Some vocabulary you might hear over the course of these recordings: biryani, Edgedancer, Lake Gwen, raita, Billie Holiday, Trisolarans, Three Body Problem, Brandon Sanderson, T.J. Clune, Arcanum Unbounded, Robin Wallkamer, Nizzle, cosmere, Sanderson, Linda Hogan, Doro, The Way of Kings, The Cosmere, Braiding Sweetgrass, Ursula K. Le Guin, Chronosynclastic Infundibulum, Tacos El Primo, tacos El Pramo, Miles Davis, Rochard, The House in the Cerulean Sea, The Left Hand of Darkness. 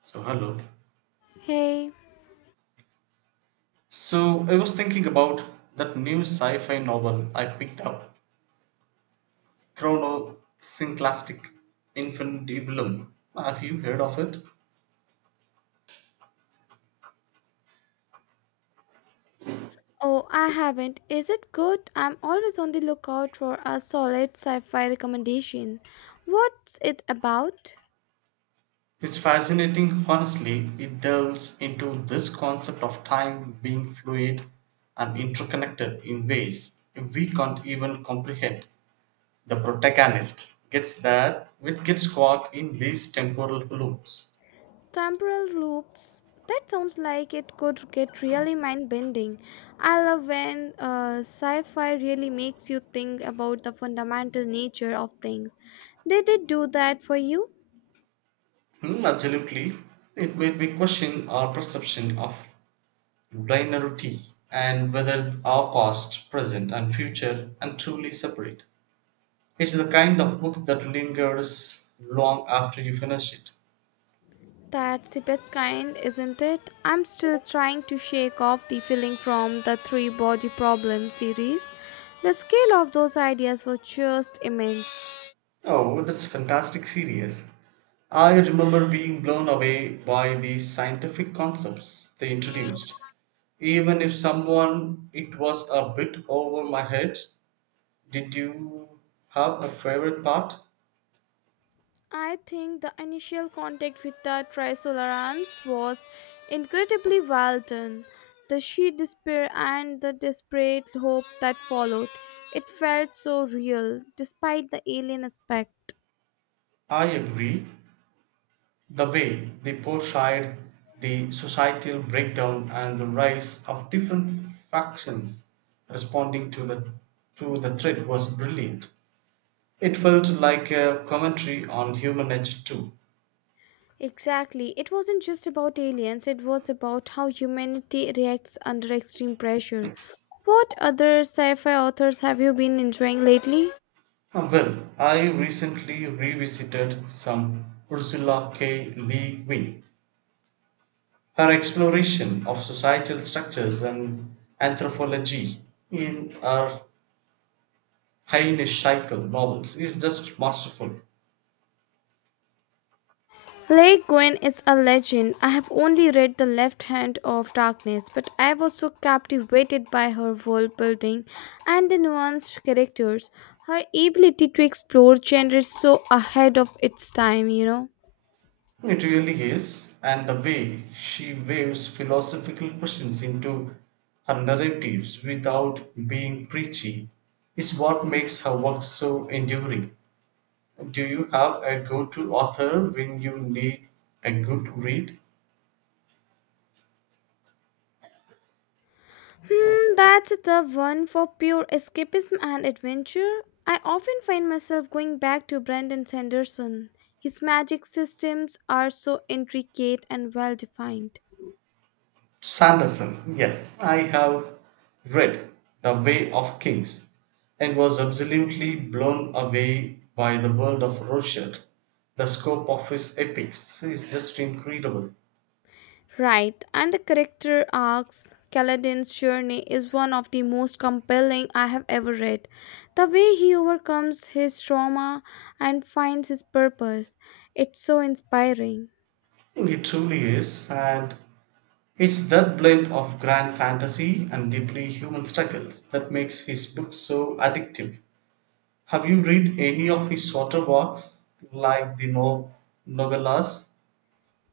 So, hello. Hey. So, I was thinking about that new sci fi novel I picked up, Chronosynclastic Infundibulum. Have you heard of it? Oh, I haven't. Is it good? I'm always on the lookout for a solid sci fi recommendation. What's it about? It's fascinating, honestly. It delves into this concept of time being fluid and interconnected in ways we can't even comprehend. The protagonist gets there with gets caught in these temporal loops. Temporal loops. That sounds like it could get really mind bending. I love when sci fi really makes you think about the fundamental nature of things. Did it do that for you? Hmm, absolutely. It made me question our perception of linearity and whether our past, present, and future are truly separate. It's the kind of book that lingers long after you finish it. That's the best kind, isn't it? I'm still trying to shake off the feeling from the Three Body Problem series. The scale of those ideas was just immense. Oh, that's a fantastic series. I remember being blown away by the scientific concepts they introduced. Even if someone it was a bit over my head, did you have a favorite part? I think the initial contact with the Trisolarans was incredibly well done. The sheer despair and the desperate hope that followed. It felt so real, despite the alien aspect. I agree. The way they portrayed the societal breakdown and the rise of different factions responding to the threat was brilliant. It felt like a commentary on human nature too. Exactly. It wasn't just about aliens, it was about how humanity reacts under extreme pressure. What other sci fi authors have you been enjoying lately? Well, I recently revisited some Ursula K. Le Guin. Her exploration of societal structures and anthropology in her Heine Scheitel novels is just masterful. Lake Gwen is a legend. I have only read The Left Hand of Darkness, but I was so captivated by her world building and the nuanced characters. Her ability to explore genre so ahead of its time, It really is, and the way she waves philosophical questions into her narratives without being preachy is what makes her work so enduring. Do you have a go to author when you need a good read? That's a tough one for pure escapism and adventure. I often find myself going back to Brendan Sanderson. His magic systems are so intricate and well defined. Sanderson, yes, I have read The Way of Kings and was absolutely blown away by the world of Rochard. The scope of his epics is just incredible. Right, and the character arcs. Kaladin's journey is one of the most compelling I have ever read. The way he overcomes his trauma and finds his purpose, it's so inspiring. It truly is, and it's that blend of grand fantasy and deeply human struggles that makes his books so addictive. Have you read any of his shorter works, like the no- novellas?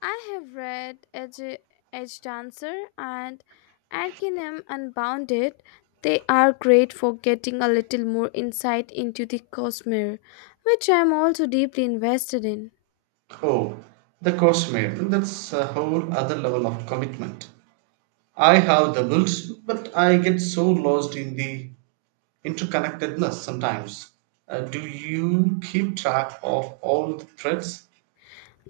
I have read Edge, Edge Dancer and Arcanum Unbounded. They are great for getting a little more insight into the cosmere, which I am also deeply invested in. Oh, The Cosmere. That's a whole other level of commitment. I have doubles, but I get so lost in the interconnectedness sometimes. Do you keep track of all the threads?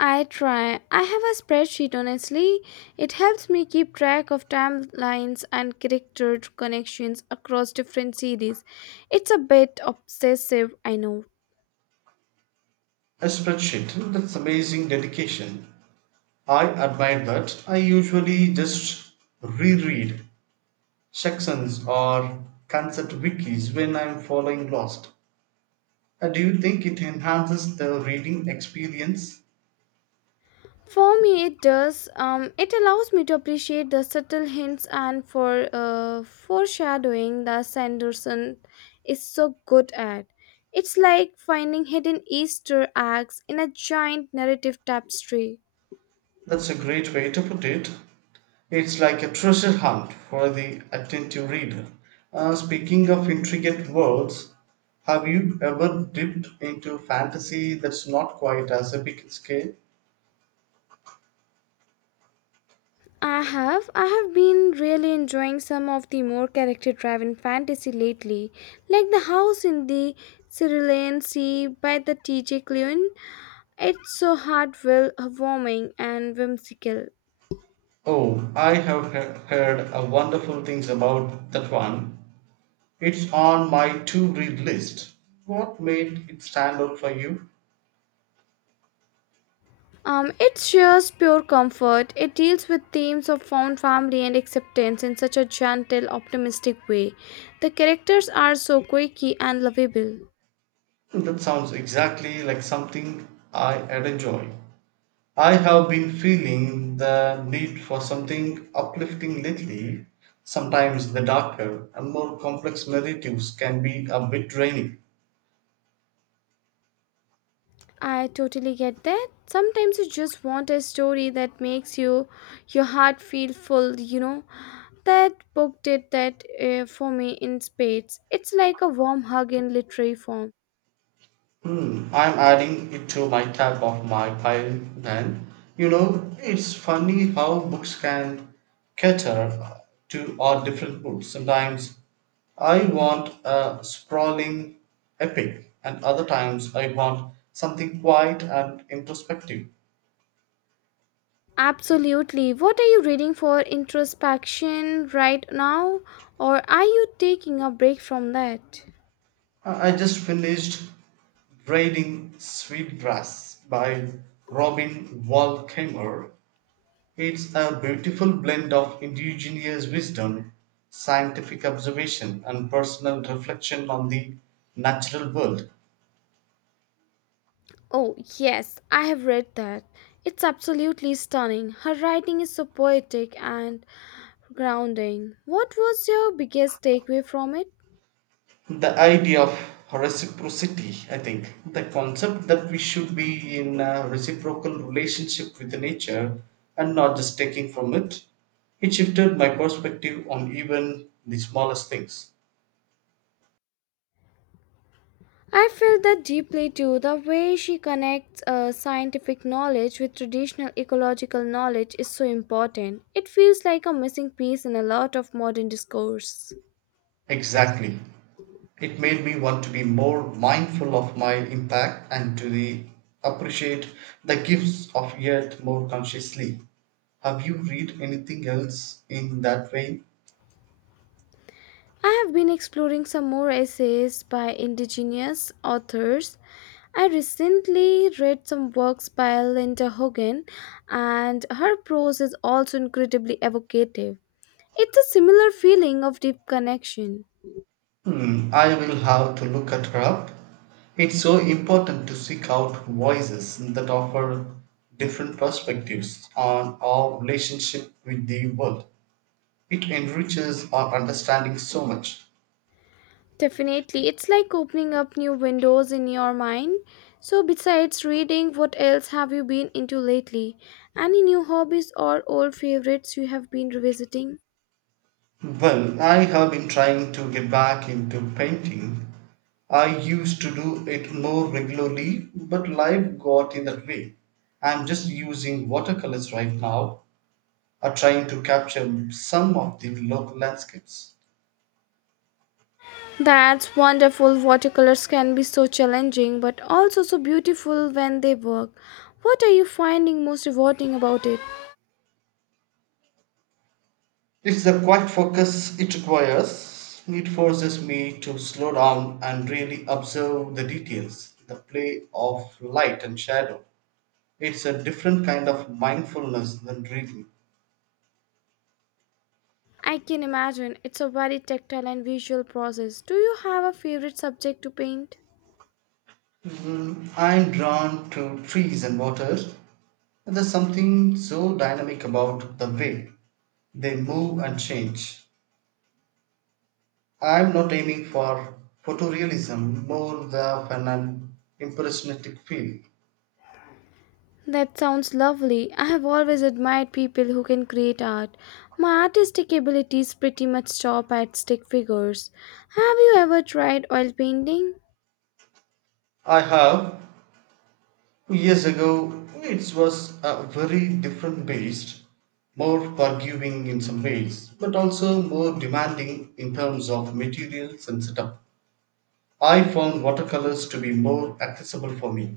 I try. I have a spreadsheet, honestly. It helps me keep track of timelines and character connections across different series. It's a bit obsessive, I know. A spreadsheet. That's amazing dedication. I admire that. I usually just reread sections or concept wikis when I'm following lost. Do you think it enhances the reading experience? For me, it does. It allows me to appreciate the subtle hints and foreshadowing that Sanderson is so good at. It's like finding hidden Easter eggs in a giant narrative tapestry. That's a great way to put it. It's like a treasure hunt for the attentive reader. Speaking of intricate worlds, have you ever dipped into fantasy that's not quite as epic in scale? I have been really enjoying some of the more character-driven fantasy lately, like The House in the Cerulean Sea by the T.J. Clune. It's so heartfelt, warming, and whimsical. Oh, I have heard wonderful things about that one. It's on my to read list. What made it stand out for you? It shares pure comfort. It deals with themes of found family and acceptance in such a gentle, optimistic way. The characters are so quirky and lovable. That sounds exactly like something I would enjoy. I have been feeling the need for something uplifting lately. Sometimes the darker and more complex narratives can be a bit draining. I totally get that. Sometimes you just want a story that makes you your heart feel full. That book did that for me in spades. It's like a warm hug in literary form. Hmm, I'm adding it to my tab of my pile then. You know, it's funny how books can cater to our different moods. Sometimes I want a sprawling epic, and other times I want something quiet and introspective. Absolutely. What are you reading for introspection right now? Or are you taking a break from that? I just finished Braiding Sweetgrass by Robin Wallkamer. It's a beautiful blend of indigenous wisdom, scientific observation, and personal reflection on the natural world. Oh, yes, I have read that. It's absolutely stunning. Her writing is so poetic and grounding. What was your biggest takeaway from it? The idea of reciprocity, I think, the concept that we should be in a reciprocal relationship with the nature and not just taking from it, it shifted my perspective on even the smallest things. I feel that deeply too. The way she connects scientific knowledge with traditional ecological knowledge is so important. It feels like a missing piece in a lot of modern discourse. Exactly. It made me want to be more mindful of my impact and appreciate the gifts of earth more consciously. Have you read anything else in that vein? I have been exploring some more essays by indigenous authors. I recently read some works by Linda Hogan, and her prose is also incredibly evocative. It's a similar feeling of deep connection. Hmm, I will have to look at her up. It's so important to seek out voices that offer different perspectives on our relationship with the world. It enriches our understanding so much. Definitely, it's like opening up new windows in your mind. So, besides reading, what else have you been into lately? Any new hobbies or old favorites you have been revisiting? Well, I have been trying to get back into painting. I used to do it more regularly, but life got in that way. I'm just using watercolors right now, or trying to capture some of the local landscapes. That's wonderful. Watercolors can be so challenging, but also so beautiful when they work. What are you finding most rewarding about it? It's the quiet focus it requires. It forces me to slow down and really observe the details, the play of light and shadow. It's a different kind of mindfulness than reading. I can imagine it's a very tactile and visual process. Do you have a favorite subject to paint? Mm, I'm drawn to trees and waters. There's something so dynamic about the way they move and change. I'm not aiming for photorealism more than an impressionistic feel. That sounds lovely. I have always admired people who can create art. My artistic abilities pretty much stop at stick figures. Have you ever tried oil painting? I have years ago. It was a very different beast, more forgiving in some ways, but also more demanding in terms of materials and setup. I found watercolors to be more accessible for me.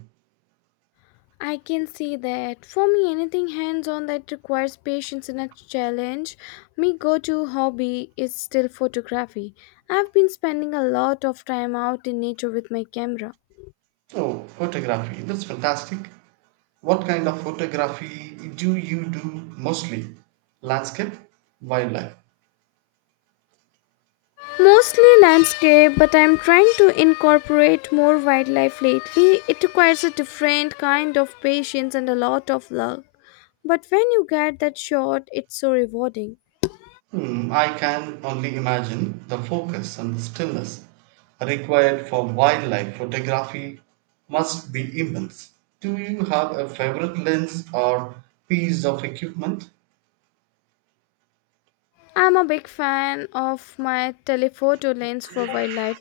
I can see that. For me, anything hands on that requires patience and a challenge. My go to hobby is still photography. I've been spending a lot of time out in nature with my camera. Oh, photography. That's fantastic. What kind of photography do you do mostly? Landscape, wildlife. Mostly landscape, but I'm trying to incorporate more wildlife lately. It requires a different kind of patience and a lot of luck. But when you get that shot, it's so rewarding. Hmm, I can only imagine the focus and the stillness required for wildlife photography must be immense. Do you have a favorite lens or piece of equipment? I'm a big fan of my telephoto lens for wildlife,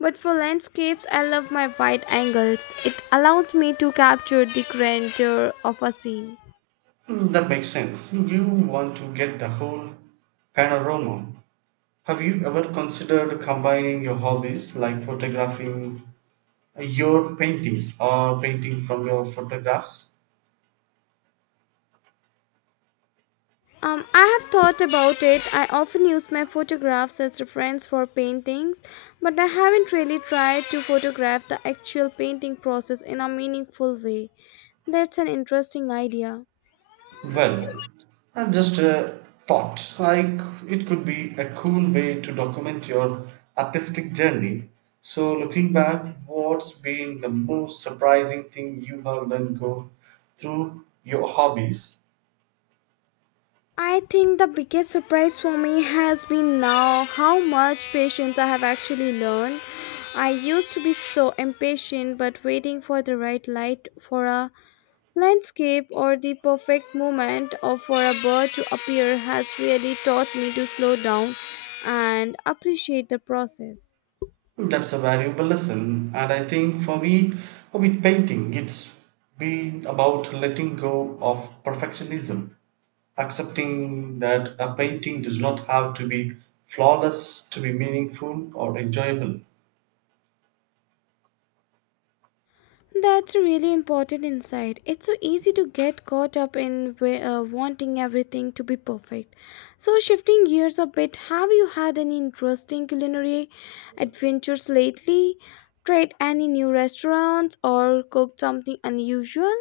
but for landscapes, I love my wide angles. It allows me to capture the grandeur of a scene. Hmm, that makes sense. You want to get the whole panorama. Have you ever considered combining your hobbies like photographing your paintings or painting from your photographs? I have thought about it. I often use my photographs as reference for paintings, but I haven't really tried to photograph the actual painting process in a meaningful way. That's an interesting idea. Well, just a thought, like it could be a cool way to document your artistic journey. So, looking back, what's been the most surprising thing you have learned go through your hobbies? I think the biggest surprise for me has been now how much patience I have actually learned. I used to be so impatient, but waiting for the right light for a landscape or the perfect moment or for a bird to appear has really taught me to slow down and appreciate the process. That's a valuable lesson, and I think for me, with painting, it's been about letting go of perfectionism, accepting that a painting does not have to be flawless to be meaningful or enjoyable. That's a really important insight. It's so easy to get caught up in wanting everything to be perfect. So, shifting gears a bit, have you had any interesting culinary adventures lately? Tried any new restaurants or cooked something unusual?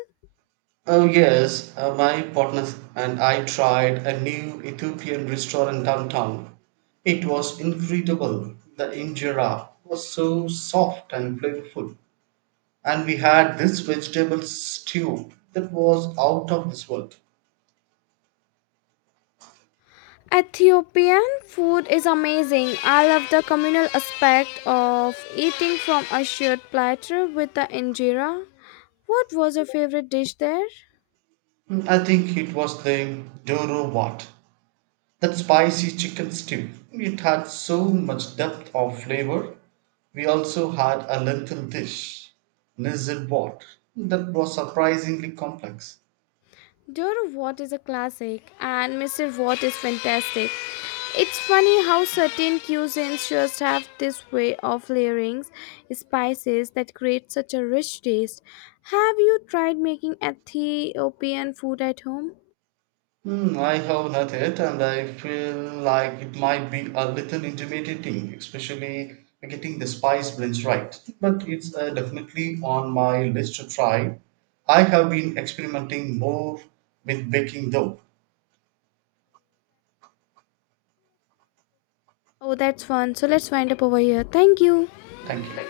Oh, yes, my partner and I tried a new Ethiopian restaurant downtown. It was incredible. The injera was so soft and flavorful, and we had this vegetable stew that was out of this world. Ethiopian food is amazing. I love the communal aspect of eating from a shared platter with the injera. What was your favorite dish there? Mm, I think it was the Doro, that spicy chicken stew. It had so much depth of flavor. We also had a lentil dish, Nizzle, that was surprisingly complex. Dora Watt is a classic, and Mr. Watt is fantastic. It's funny how certain cuisines just have this way of layering spices that create such a rich taste. Have you tried making Ethiopian food at home? Hmm, I have not yet, and I feel like it might be a little intimidating, especially getting the spice blends right. But it's definitely on my list to try. I have been experimenting more with baking dough. Oh, that's fun. So let's wind up over here. Thank you. Thank you.